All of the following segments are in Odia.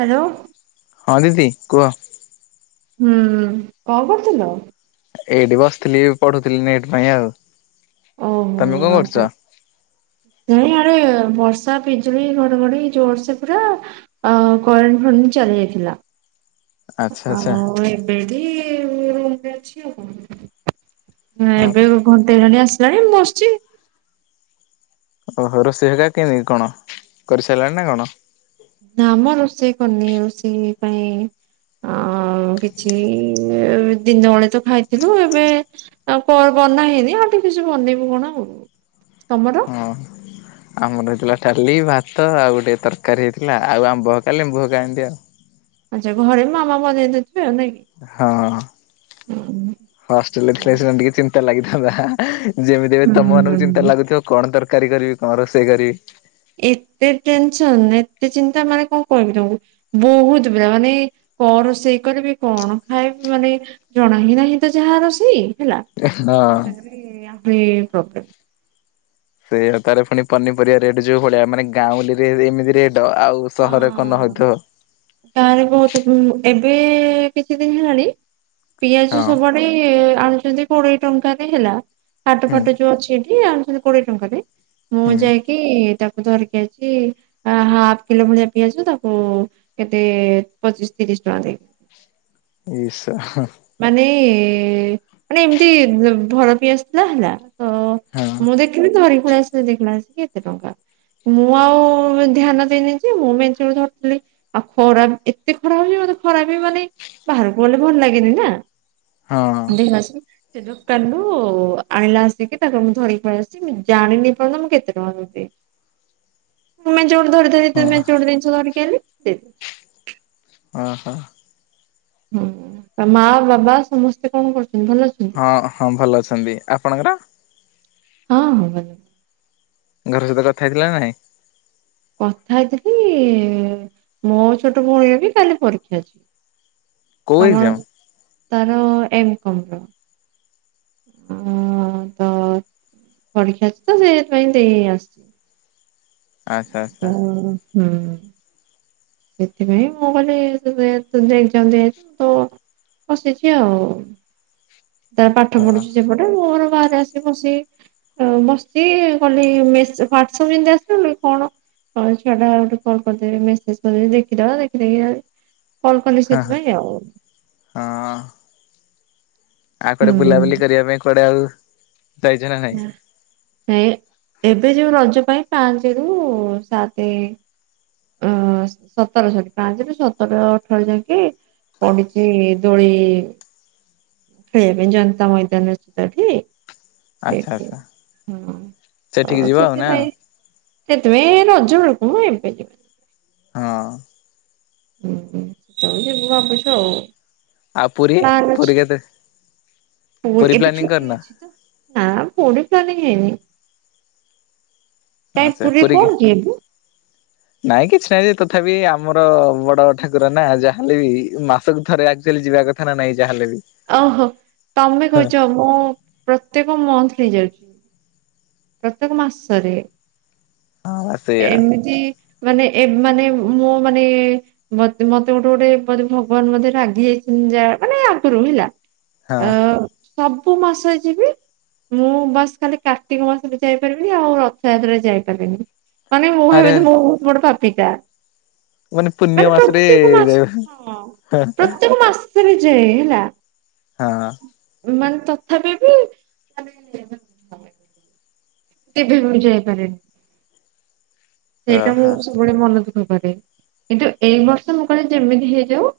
ହ୍ୟାଲୋ। ହଁ ଦିଦି କୁହ? ହୁଁ କଣ କରୁଥୁଲୁ? ଏଇଠି ବସିଥିଲି ପଢୁଥିଲି ନେଟ୍ ପାଇଁ ଆଉ ତମେ କଣ କରୁଚ? ଏ ଆଡେ ବର୍ଷା ପିଜୁଳି ଘଡଘଡି ଜୋରସେ ପୁରା। ଅ କରେଣ୍ ଫରେଣ୍ଡ ଚାଲି ଯାଇଥିଲା। ଆଚ୍ଛା ଆଚ୍ଛା ଆଉ ଏବେ ଏଠି ରୁମ୍ ରେ ଅଛି ଆଉ କଣ। ହଁ ଏବେ ଘଣ୍ଟେ ହେଲାଣି ଆସିଲାଣି ମୁଁ ବସଚି। ଓହୋ ରୋଷେଇ ହେ ଏକା କିଣି କଣ କରିସାରିଲାଣି ନା କଣ? ଧାମ ରୋଷେଇ କନି ରୋଷେଇ ପାଇଁ ଆଉ- କିଛି ଦିନ ବେଳେ ତ ଖାଇଥିଲୁ ଏବେ ଆଉ ବନା ହେଇନି ଆଉ ଟିକେ କିଛି ବନେଇବୁ କଣ ଆଉ, ତମର? ହଁ। ଆମର ହେଇଥିଲା ଡାଲି ଭାତ ଆଉ ଗୋଟେ ତରକାରୀ ହେଇଥିଲା ଆଉ ଆମ୍ବକା ଲେମ୍ବୁ ଏମିତି ଆଉ। ଆଚ୍ଛା ଘରେ ମାମା ବନେଇ ଦେଥିବେ ଆଉ ନାଇ କି। ହଁ ହଷ୍ଟେଲରେ ଥିଲେ ସେ ଟିକେ ଚିନ୍ତା ଲାଗିଥାନ୍ତା। ଯେମିତି ଏ ତମ ମାନଙ୍କୁ ଚିନ୍ତା ହୁଁ ଲାଗୁଥିବ କଣ ତରକାରୀ କରିବି କଣ ରୋଷେଇ କରିବି? ଏତେ ଟେନ୍ ସନ୍ ଏତେ ଚିନ୍ତା ମାନେ କଣ କଇବି ତମକୁ? ବହୁତ ପା ମାନେ କଣ ରୋଷେଇ କରିବି କଣ ଖାଇବି ମାନେ ଜଣା ହିଁ ନାହିଁ ତ ଯାହା ରୋଷେଇ ହେଲା ହଁ। ଏ ଆ ପ୍ରୋବ୍ଲେମ୍। ସେଇ ତାର ପୁଣି ପନିପରିବା ରେଟ୍ ଯୋଉ ଭଳିଆ ମାନେ ଗାଉଁଲିରେ ଏମିତି ରେଟ୍ ଆଉ ସହରରେ କଣ ନ ହଉଥିବ। ତାରେ ବହୁତୁ ଏବେ କିଛି ଦିନ ହେଲାଣି ପିଆଜ ହଁ ସବୁଆଡେ ଆଣୁଛନ୍ତି କୋଡିଏ ଟଙ୍କାରେ ହେଲା ହାଟ ହୁଁ ଫାଟ ଯୋଉ ଅଛି ଏଠି ଆଣୁଛନ୍ତି କୋଡିଏ ଟଙ୍କାରେ ମୁଁ ହୁଁ। ଯାଇକି ତାକୁ ହତ ଧରିକି ଆଇଚି ହାଫ କିଲୋ ଭଳିଆ ପିଆଜ ତାକୁ କେତେ ପଚିଶ ତିରିଶ ଟଙ୍କା ଦେଇ ନିଶା ମାନେ ମାନେ ଏମିତି ଘର ପିଇ ଆସଥିଲା ହେଲା ତ ହଁ ମୁଁ ଦେଖିଲି ଧରିକି ପଳେଇଆସିଲି ଦେଖିଲା ଳକୁ ଏତେ ଟଙ୍କା। ମୁଁ ଆଉ ଧ୍ୟାନ ଦେଇନି ଯେ ମୁଁ ମେଞ୍ଚେ ଧରିଥିଲି। ଆଉ ଖରା ଏତେ ଖରା ହଉଚି ମତେ ଖରା ବି ମାନେ ବାହାରକୁ ଗଲେ ଭଲ ଲାଗେନି ନା। ହଁ। [unintelligible] ସେ ଦୋକାନରୁୁ ଆଣିଲା ଆସିକି ତାକୁ ମୁଁ ଧରିକି ପଳେଇ ଆସଛି ମୁ ଜାଣିନି ପର୍ଯ୍ୟନ୍ତ ମୁଁ କେତେ ଟଙ୍କା ର ଧରିକି ଆଇଚି। ମେଞ୍ଚେ ଗୁଡେ ଧରି ଧରି ହଁ ମେଞ୍ଚେ ଗୁଡ଼େ ଜିନିଷ ଧରିକି ଆଇଲି ଦେଇଦେଲି। ଅ ହ। ହୁଁ ତା ମା ବାବା ସମସ୍ତେ କଣ କରୁଚନ୍ତି ଭଲ ଅଛ ହଁ ହଁ ଭଲ ଅଛନ୍ତି ଆପଣଙ୍କର? ହଁ ହଁ ଭଲ। ଘର ସହିତ କଥା ହେଇଥିଲ ନାଇଁ? କଥା ହେଇଥିଲି ମୋ ଛୋଟ ଭଉଣୀର ବି କାଲି ପରୀକ୍ଷା ଅଛିି। କୋଉ କମର ଏକ୍ଜାମ? ତାର ଏମ କମର। ହ ତ ପରୀକ୍ଷା ଅଛି ତ ସେ ସେଥିପାଇଁ ଦେଇଆସିଛି। ଆଚ୍ଛା ଆଚ୍ଛା ହ ହୁଁ। ସେଥିପାଇଁ ମୁଁ କହିଲି ସେ ଦେଇଛନ୍ତି ଆଜି ତ ବସିଛି ଆଉ। ତା ପାଠ ହଁ ପଢୁଛି ସେପଟ ଏ ମୋର ବାହାରେ ଆସି ବସି ବସିଚି କହିଲି ମେସ ହ୍ଵାଟ୍ସଆପ ଯେମିତି ଆସିଲା କହିଲି କଣ ହଁ ଛୁଆଟା ଗୋଟେ କଲ କରିଦେବି ମେସେଜ କରିଦେବ ଦେଖିଦବା ଦେଖିଦେଇକି କଲ କଲି ହଁ ସେଥିପାଇଁ ଆଉ। ହଁ। ଆଉ କୁଆଡେ ହୁଁ। ବୁଲାବୁଲି କରିବା ପାଇଁ କୁଆଡେ ଆଉ ଯାଇଛ ନା ନାଇଁ? ନାଁ ନାଇଁ ଏବେ ଯୋଉ ରଜ ପାଇଁ ପାଞ୍ଚରୁ ସାତ ଅ ସତରଷଠି ପାଞ୍ଚରୁୁ ସତର ଅଠର ଯାଙ୍କେ ପଡିଛି ଦୋଳି ଖାଇବାପାଇଁ ଜନତା ମଇଦାନରେ [unintelligible] ଆଚ୍ଛା ଆଚ୍ଛା ତ ସେଠିକି ଯିବ ଆଉ ନା? ସେଥିପାଇଁ ସେଥିପାଇଁ ରଜବେଳକୁ ମ ଏବେ ଯିବିନି। ହଁ। ହୁଁ ସେତବେଳୁ ଯିବୁ ଭାବୁଚୁ ଆଉ। ଆଉ ପୁରୀ ପୁରୀ କେତେ ପୁରୀ ଏବେ ପ୍ଲାନିଂ ଛୁଟି କରିନ ଅଛି ତ ନା ପୁରୀ ପ୍ଲାନିଂ ହେଇନି। କାଇଁ ଆଛା ପୁରୀ କଣ ଏପରୀକି। କି ଏବେ ନାଇଁ କିଛି ନାଇଁ ଯେ ତଥାପି ଆମର ବଡ ଠାକୁର ନା ଯାହା ହେଲେ ବି ମାସକୁ ଥରେ ଆକ୍ଚୁଆଲି ଯିବା କଥ ଥା ନା ନାହିଁ ଯାହାେଲେ ବି? ଓହୋ ତମେ ହଁ କହୁଛ ମୁଁ ପ୍ରତ୍ୟେକ ମନ୍ଥଲି ଯାଉଛି। ପ୍ରତ୍ୟେକ ମାସରେ ହଁ ସେଇଆ ଏମିତି ମାନେ ଏ ମାନେ ମୋ ମାନେ ମତେ ମତେ ଗୋଟେ ଗୋଟେ ବୋଧେ ଭଗବାନ ବୋଧେ ରାଗି ଯାଇଛନ୍ତି ଯା ମାନେ ଆଗରୁ ହେଲା। ହଁ। ଅ ସବୁ ମାସ ଯିବି ମୁଁ ବାସ ଖାଲି କା ର୍ତ୍ତିକ ମାସରେ ଯାଇପାରିବିନି ଆଉ ରଥଯାତ୍ରାରେ ଯାଇପାରିବିନି ମାନେ ମୁଁ ଆରେ ଆରେ ଭାବିଲି ମୁଁ ବହୁତ ବଡପାପ ଟୀକା ପ ପୂର୍ଣ୍ଣିମା ମାନେ ମାସରେ ପ୍ରତ୍ୟେକ ମାସ ହଁ ପ୍ରତ୍ୟେକ ମାସ ସରେ ଯାଏ ବିଜୟ ହେଲା। ହଁ। ମାନେ ତଥାପି ବି ମାନେ କେବେବି ମୁଁ ଯାଇପାରେନି। ଓହୋ ସେଇଟା ମୁଁ ସବୁବେଳେ ମନ ଦୁଃଖ କରେ କିନ୍ତୁ ଏଇ ବର୍ଷ ମୁଁ କହିଲି ଯେମିତି ହେଇଯାଉ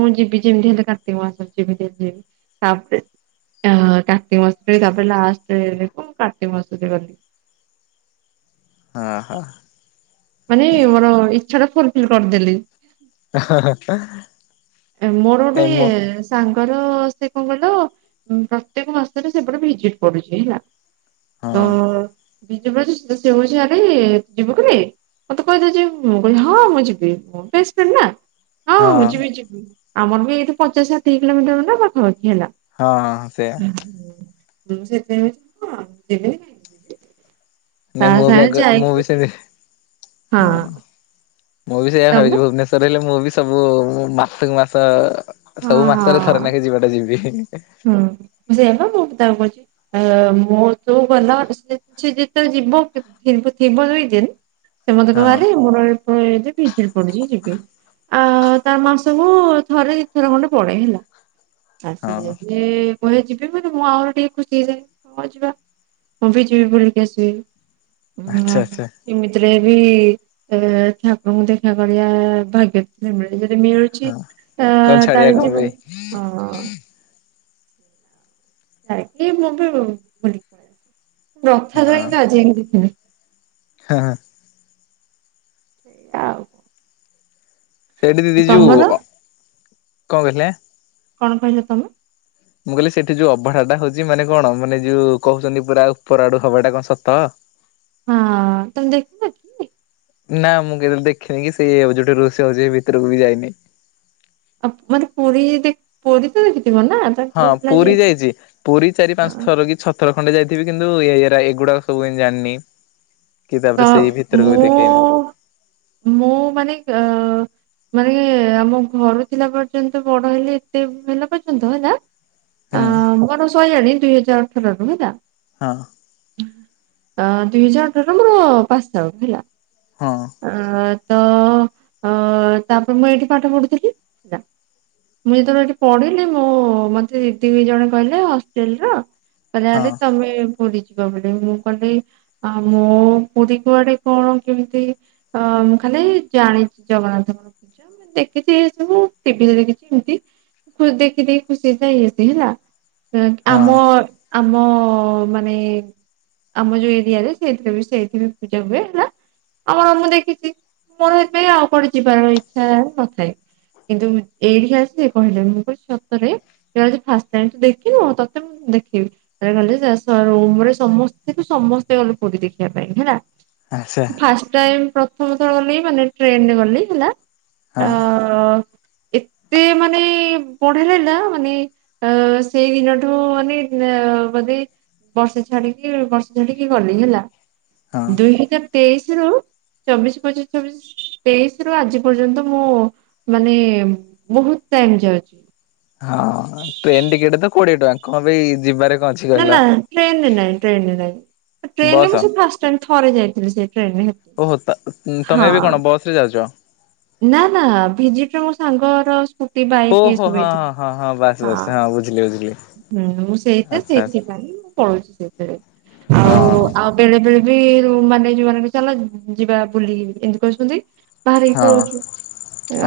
ମୁଁ ଯିବି ଯେମିତି ହେଲେ କାର୍ତ୍ତିକ ମାସ ଯେମିତି ହେଲେ ଯିବି ତାପରେ ଆ କାର୍ତ୍ତିକ ମାସେରେ ତାପରେ ଲାଷ୍ଟ ବେଳକୁ ମୁ କାର୍ତ୍ତିକ ମାସରେ ଗଲି। ହଁ ହ। ମାନେ ମୋର ଇଚ୍ଛା ଟା ଫୁଲଫିଲ୍ କରିଦେଲି। ମୋର ଗୋଟେ ନାଇଁ ମୁଁ ତାଙ୍କର ସେ କଣ କହିଲ ଉ ପ୍ରତ୍ୟେକ ମାସରେ ସେପଟେ ଭିଜିଟ୍ ପଡୁଚି ହେଲା। ତ ହଁ। [inaudible] ଯିବୁ କିରେ। ମତେ କହିଦେଇଚି ମୁଁ କିହିଲି ହଁ ମୁଁ ଯିବି, ମୋ ବେଷ୍ଟ୍ ଫ୍ରେଣ୍ଡ୍ ନା ହଁ ମୁଁ ଯିବି-ଯିବି। ଆମର ବି ଏଇଠୁ ପଚାଶ ଷାଠିଏ କିଲୋମିଟର ନା ପାଖାପାଖି ହେଲା। ହଁ-ହଁଁ ସେଇଆ। ମୁଁ ସେଇଥିପାଇଁ ବି ହଁ [unintelligible] ତା ନାଇଁ ମୁଁ ବି ଆଗ ସାଙ୍ଗେ ମୁଁ ଯାଇକି ବି ସେ ହଁ ହଁ ମୁଁ ବି ସେଇଆ ତମେ ଭାବିଚି ଭୁବନେ [unintelligible] ହେଲେ ମୁଁ ବି ସବୁ ମୁଁ ମାସକୁ ମାସ ହଁ ସବୁ ମାସରେ ଥରେ ହଁ। ନେଖେ ଯିବାଟା ଯିବି। ହୁଁ ସେ ହେଲା ମୁଁ ବି [unintelligible] [inaudible] ସେ ମତେ ହଁ କହିବ [inaudible] ଆ ତାର ମାସକୁ ଥରେ ଦି ଥର ଖଣ୍ଡେ ପଡେଇ ହେଲା। ହଁ ଏ କହେ ଯିବି ମାନେ ମୁଁ ଆହୁର ଟିକେ ଖୁସି ହେଇଯାଏ ହଁ ଯିବା। ମୁଁ ବି ଯିବି ବୁଲିକି ଆସିବି। ଉଁ ଆଚ୍ଛା-ଆଚ୍ଛା। ଏମିତିରେ ବି ଠାକୁରଙ୍କୁ ଦେଖା କରିଆ ଭାଗ୍ୟରେ ଥିଲେ ମିଳେ ଯଦି ମିଳୁ ଚି ହଁ ତା କଣ ଛାଡିବା ତାହେଲେ କଣ ଯିବୁ ପାଇଁ ହଁ ଏ ମୁଁ ବି ବୁଲି କୁଆ ରଥ ଧ ତ ଆଜି ଆମ ଦେିବି ହଁ-ହଁ। ସେ ଆଉ। ସେଇଠି ଦିଦି ଯିବୁ ତମର ଅ କଣ କହିଲେ? କଣ କହିଲ ତମେ? ମୁଁ କହିଲି ସେଠି ଯୋଉ ଅଭଢା ଟା ହଉଚି ମାନେ କଣ ମାନେ ଯୋଉ କହୁଚନ୍ତି ପୁରା ଉପର ଆଡୁ ହବାଟା କଣ ସତ? ହଁ ତମେ ଦେଖିନକି। ନା ମୁଁ କେବେ ଦେଖିନି କି ସେଇ ଯୋଉଟି ରୋଷେଇ ହଉଚି ସେ ଭିତରକୁ ବି ଯାଇନି। ଆଉ ମାନେ ପୁରୀ ଦେଖ ପୁରୀ ତ ଦେଖିଥିବ ନା? ତମେ ହଁ ପୁଅ ପିଲା ପୁରୀ ଯେହେତୁ। ଯାଇଚି ପୁରୀ ଚାରି ପାଞ୍ଚ ଥର କି ଛ ଥର ଖଣ୍ଡେ ଯାଇଥିବ କିନ୍ତୁ ଏ ଏଗୁଡା ସବୁ ଜାଣିନି। କି ତ ତାପରେ ସେଇ ଭିତରକୁ ବି ଦେଖେ। ମୁଁ ମୁଁ ମାନେ ଅ ମାନେ ଆମ ଘରୁ ଥିଲା ପର୍ଯ୍ୟନ୍ତ ବଡ ହେଲେ ଏତେ ହେଲା ପର୍ଯ୍ୟନ୍ତ ହେଲା ହୁଁ ଅ ମୋର ସଇଆଣି ଦୁଇ ହଜାର ଅଠରରୁ ହେଲା ହଁ। ଅ ଦୁଇ ହଜାର ଠାରୁ ମୋର ପାସ୍ ଆଉଟ୍ ହେଲା। ହଁ। ଅ ତ ଅ ତାପରେ ମୁଁ ଏଇଠି ପାଠ ପଢୁଥିଲି [unintelligible] ମୁଁ ଯେତବଳେ ଏଠି ପଢିଲି ମୁଁ ମତେ ଦି ଜଣ କହିଲେ ହଷ୍ଟେଲ୍ ର କହିଲେ ହଁ ଆରେ ତମେ ପୁରୀ ଯିବା ବୋଲି ମୁଁ କହିଲ ଆ ମୁଁ ପୁରୀ କୁଆଡେ କଣ କେମ୍ତି ଅ ମୁଁ ଖାଲି ଏଇ ଜାଣିଚି ଜଗନ୍ନାଥ [unintelligible] ମୁଁ ଦେଖିଚି ଏ ସବୁ ଟିଭିରେ ଦେଖିଚି [unintelligible] ଦେଖି-ଦେଖି ଖୁସି ଯାଇଅସି ହେଲା ହଁ ଆମ ଆମ ମାନେ ଆମ ଯୋଉ ଏରିଆରେ ସେଇଥିରେ ବି ସେଇଥି ବି ପୂଜା ହୁଏ ହେଲା ଆଉ ମୁଁ ଦେ ଖୀଛି ମୋର ସେଥିପାଇଁ ଆଉ କୁଆଡେ ଯିବାର ଇଚ୍ଛା ନଥାଏ କିନ୍ତୁ ଏଇଠି ଆସି ସେ କହିଲେ ମୁଁ କହିଲି ସତରେ କହିଲେ ଆଜି ଫାଷ୍ଟ ଟାଇମ ତୁ ଦେଖିନୁ ତତେ ମୁଁ ଦେଖେଇବି ଏଇଆ କହିଲେ ତାପରେ ରୁମରେ ସମସ୍ତେ ତୁ ସମସ୍ତେ ଗଲେ ପୁରୀ ଦେଖିବା ପାଇଁ ହେଲା ଆଚ୍ଛା ଫାଷ୍ଟ ଟାଇମ ପ୍ରଥମଥର ଗଲି ମାନେ ଟ୍ରେନରେ ଗଲି ହେଲା ହଁ ଅ ଏତେ ମାନେ ବଢିଲା ନା ମାନେ ଅ ସେଇଦିନଠୁ ମାନେ ବୋଧେ ବର୍ଷେ ଛାଡିକି ବର୍ଷେ ଛାଡିକି ଗଲି ହେଲା ହଁ ଦୁଇ ହଜାର ତେଇଶି ରୁ ଚବିଶ ପଚିଶ ଚବିଶ ତେଇଶି ରୁ ଆଜି ପର୍ଯ୍ୟନ୍ତ ମୁଁ ମାନେ ବହୁତ ଟାଇମ ଯାଉଛି ହଁ ଟ୍ରେନ ଟିକେଟ ତ କୋଡିଏ ଟଙ୍କା କଣ ପାଇଁ ଯିବାରେ କଣ ଅଛି ନା କହିଲ ନା ଟ୍ରେନରେ ନାଇଁ ଟ୍ରେନରେ ନାଇଁ ଟ୍ରେନରେ ବସ୍ ମୁଁ ସେ ଫା ଷ୍ଟ ଟାଇମ ଥରେ ଯାଇଥିଲି ସେ ଟ୍ରେନ ରେ ଓହୋ ତ ତମେ ଏବେ କଣ ବସ ରେ ଯାଉଛ ନା ନା ଭିଜିଟରେ ମୋ ସାଙ୍ଗର ସ୍କୁଟି ବାଇକ ଓହୋ ଏସବୁ ହଁ ହେଇଥିଲା। ହଁ ହଁ ହଁ ବାସ୍ ବାସ୍ ହଁ ବୁଝିଲି ବୁଝିଲି ହୁଁ ମୁଁ ସେଇ ଆଚ୍ଛା ଆଚ୍ଛା ସେଇଥିପାଇଁ ମୁଁ ପଳଉଛି ସେଇଥିରେ ଆଉ ହଁ ଆ ବେଳେ ବେଳେ ବି ମାନେ ଯୋଉ ମାନେ ଚାଲ ଯିବା ବୁଲି ଏମିତି କହୁଛନ୍ତି ବାହାରିକି ହଁ ପଳଉଛୁ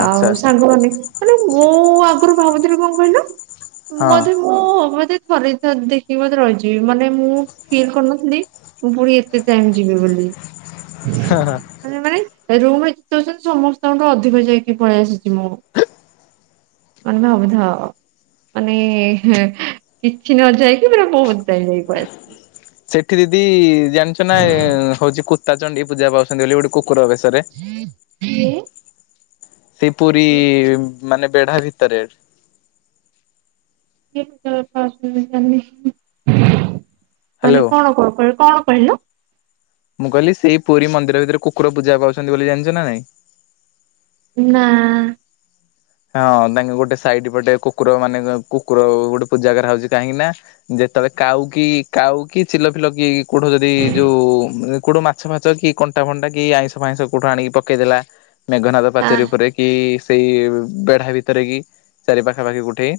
ଆଚ୍ଛା ଆଉ ଆଚ୍ଛା ସାଙ୍ଗମାନେ ମାନେ ମୁଁ ଆଗରୁ ଭାବୁଥିଲି କଣ କହିଲ ମ ହଁ। ମୁଁ ମତେ ଥରେ ଦି ଥର ଦେଖିକି ମତେ ରହିଛିି ମାନେ ମୁଁ ଫିଲ୍ କରୁନଥିଲି ମୁଁ ଫୁଣି ଏତେ ଟାଇମ ଯିବି ବୋଲି ମାନେ ମାନେ ରୁମରେ ଯେତେ ଅଛନ୍ତି ସମସ୍ତଙ୍କଠୁ ଅଧିକ ଯାଇକି ପଳେଇ ଆସିଛି ମୁଁ ମାନେ ଭାବୁଥାଅ ମାନେ କିଛି ନ ଯାଇକି ପୁରା ବହୁତ ଟାଇମ ଯାଇକି ପଳେଇ ଆସି ସେଠି ଦିଦି ଜାଣିଛ ନା ହଉଛି କୁତାଚଣ୍ଡୀ ପୂଜା ବ ଅଛନ୍ତି ବୋଲି ଗୋଟେ କୁକୁର ବେଶରେ ଆସିଛି। ସେଇ ପୁରୀ ମାନେ ବେଢା ଭିତରେ। ମାନେ ହ୍ୟାଲୋ। କଣ କ କ କଣ କହିଲ। ମୁଁ କହିଲି ସେଇ ପୁରୀ ମନ୍ଦିର ଭିତରେ କୁକୁର ପୂଜା ପାଉଛନ୍ତି ବୋଲି ଜାଣିଛ ନା ନାଇଁ। ନା। ହଁ ତାଙ୍କେ ଗୋଟେ ସାଇଡ ପଟେ କୁକୁର ମାନେ କୁକୁର ଗୋଟେ ପୂଜା କରା ହଉଛି କାହିଁକି ନା। ଯେତେବେଳେ କାଉ କି କାଉ କି ଚିଲ ଫିଲ କି କୋଉଠୁ ଯଦି ଯୋଉ କୋଉଠୁ ମାଛ ଫାଛ କି କଣ୍ଟା ଫଣ୍ଟା କି ଆଇଁଷ ଫାଇଁସ କୋଉଠୁ ଆଣିକ ପକେଇଦେଲା ମେଘନାଦ ହା ପାଚେରୀ ଉପରେ କି ସେଇ ବେଢା ଭିତରେ କି ଚାରି ପାଖାପାଖି କୋଉଠି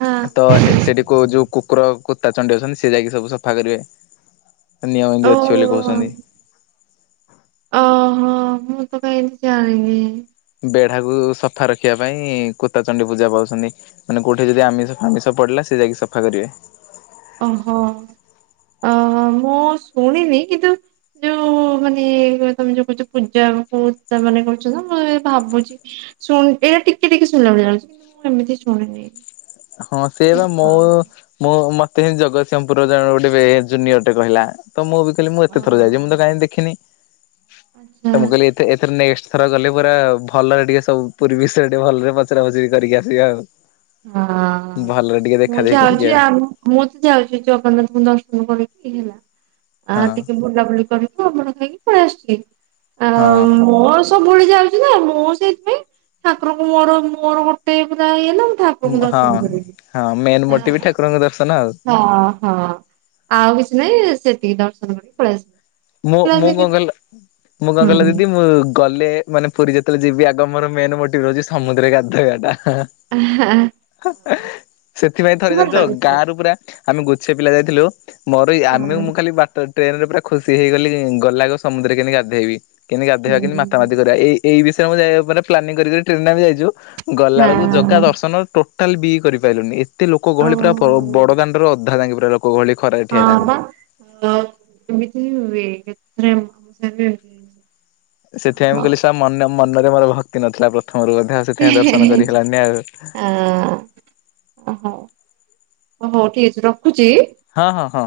ହା ତ ସେଠିକୁ ଯୋଉ କୁକୁର। କୁତା ଚଣ୍ଡୀ ଅଛନ୍ତି ସେ ଯାଇକି ସବୁ ସଫା କରିବେ ନିୟମ ଏମିତି ଅଛି ବୋଲି କହୁଛନ୍ତି। ଓ ଓହୋ ମୁଁ ତ କାଇଁ ଜାଣିନି ବେଢାକୁ ସଫା ରଖିବା ପାଇଁ କୁତାଚଣ୍ଡୀ ପୂଜା ପାଉଛନ୍ତି। ମାନେ କୋଉଠି ଯଦି ଆମିଷ ଫାମିଷ ପଡିଲା ସେ ଯାଇକି ସଫା କରିବେ। ଓହୋ ଅ ମୁଁ ଶୁଣିନି କିନ୍ତୁ। ଯୋଉ ମାନେ ତମେ ଯୋଉ କହୁଛ ପୂଜା କ ମାନେ କରୁଛ ମୁଁ ଏ ଭାବୁଛି। ଶୁଣ ଏଇଟା ଟିକେ ଟିକେ ଶୁଣିଲା ଭଳିଆ ଲାଗୁଛି କିନ୍ତୁ ମୁଁ ଏମିତି ଶୁଣିନି ହଁ ସିଏ ବା ମୋ ମୁଁ ମତେ ହିଁ ଜଗତସିଂହପୁର ଜଣେ ଗୋଟେ ଜୁନିୟରଟେ କହିଲା। ତ ମୁଁ ବି କହିଲି ମୁଁ ଏତେ ଥର ଯାଇଛି ମୁଁ ତ କାହିଁ ଦେଖିନି ଆଚ୍ଛା ତ ମୁଁ କହିଲି ଏଥର ନେକ୍ସଟ ଥର ଗଲେ ପୁରା ଭଲରେ ଟିକେ ସବୁ ପୁରୀ ବିଷୟ ଟିକେ ଭଲରେ ପଚରା ଫଚରି କରିକି ଆସିବା ଆଉ। ହଁ ଭଲରେ ଟିକେ ଦେଖା ମୁଁ ଦେଖି କରିକି ଯଉଛି ଆଉ ଆହୁ ମୁଁ ତ ଯାଉଛି ଜଗନ୍ନାଥଙ୍କୁ ଦର୍ଶନ କରିକି ଆ ହଁ ଟିକେ ବୁଲି ବୁଲାବୁଲି କରିକି ଅଭଢା ଖାଇକି ପଳି ଆସିଲି। ହଁ। ସବୁଳି ଯାଉଛି ନା ମୁଁ ସେଇଥିପାଇଁ ଠାକୁରଙ୍କୁ ମୋର ମୋର ଗୋଟେ ପୂରା ଇଏଲ ଉ ହଁ ମେନ୍ ମୋଟି ବି ଠାକୁରଙ୍କ ଦର୍ଶନ ଆଉ। ହଁ ହଁ ଆଉ କିଛି ନାଇ ସେତିକି ଦର୍ଶନ କରିକି ପଳେ ଆସି ମୁଁ ମୁଁ କ କହିଲ ମୁଁ କ ହୁଁ କହିଲ ଦିଦି ମୁଁ ଗଲେ ମାନେ ପୁରୀ ଯେତେବେଳେ ଯିବି ଆଗ ମୋର ମେନ ମୋଟିଭ ରହୁଛି ସମୁଦ୍ରରେ ଗାଧୋଇବା ଟା। ସେଥିପାଇଁ ଥରେ ଭଲ ଜାଣିଛ ଗାଁ ଦେଖିବାକୁ। ରୁ ପୁରା ଆମେ ଗୁଛେ ପିଲା ଯାଇଥିଲୁ ମୋର ଆମେ ମୁଁ ହୁଁ ଖାଲି ବାଟ ଟ୍ରେନ ରେ ପୁରା ଖୁସି ସି ହେଇଗଲି ଗଲେ ଆଗ ସମୁଦ୍ରରେ କେମତି ଗାଧୋଇବି କେମିତି ହୁଁ ଗାଧୋଇବା କେମିତିମାତା ମାତି କରିବା ଏଇ ଏଇ ବିଷୟରେ ମୁଁ ଯାଇ ମାନେ ପ୍ଲାନିଂ କରି କରି ଟ୍ରେନରେ ଯାଇଛୁ ଗଲା ବେଳକୁ ଜାଗା ହଁ ଦର୍ଶନ ଟୋ ତା ବି କରିପାରିଲୁନି ଏତେ ଲୋକ ଆଉ ଗହଳି ପୁରା ବ ବଡ଼ ଦାଣ୍ଡର ଅଧା ଜାଙ୍ଗେ ପୁରା ଲୋକ ଗହଳି ଖରା ହଁ ବା [unintelligible] ସେଥିପାଇଁ ହଉ କହିଲି ଶା ମନ ମନରେ ମୋର ଭକ୍ତି ନଥିଲା ପ୍ରଥମରୁ ବୋଧେ ଆଉ। ହ ସେଥିପାଇଁ ଦର୍ଶନ କରି [unintelligible] ହେଲାନି ଆଉ। ଓହୋ ହଉ ଠିକ ଅଛି ରଖୁଛି? ହଁ ହଁ ହଁ।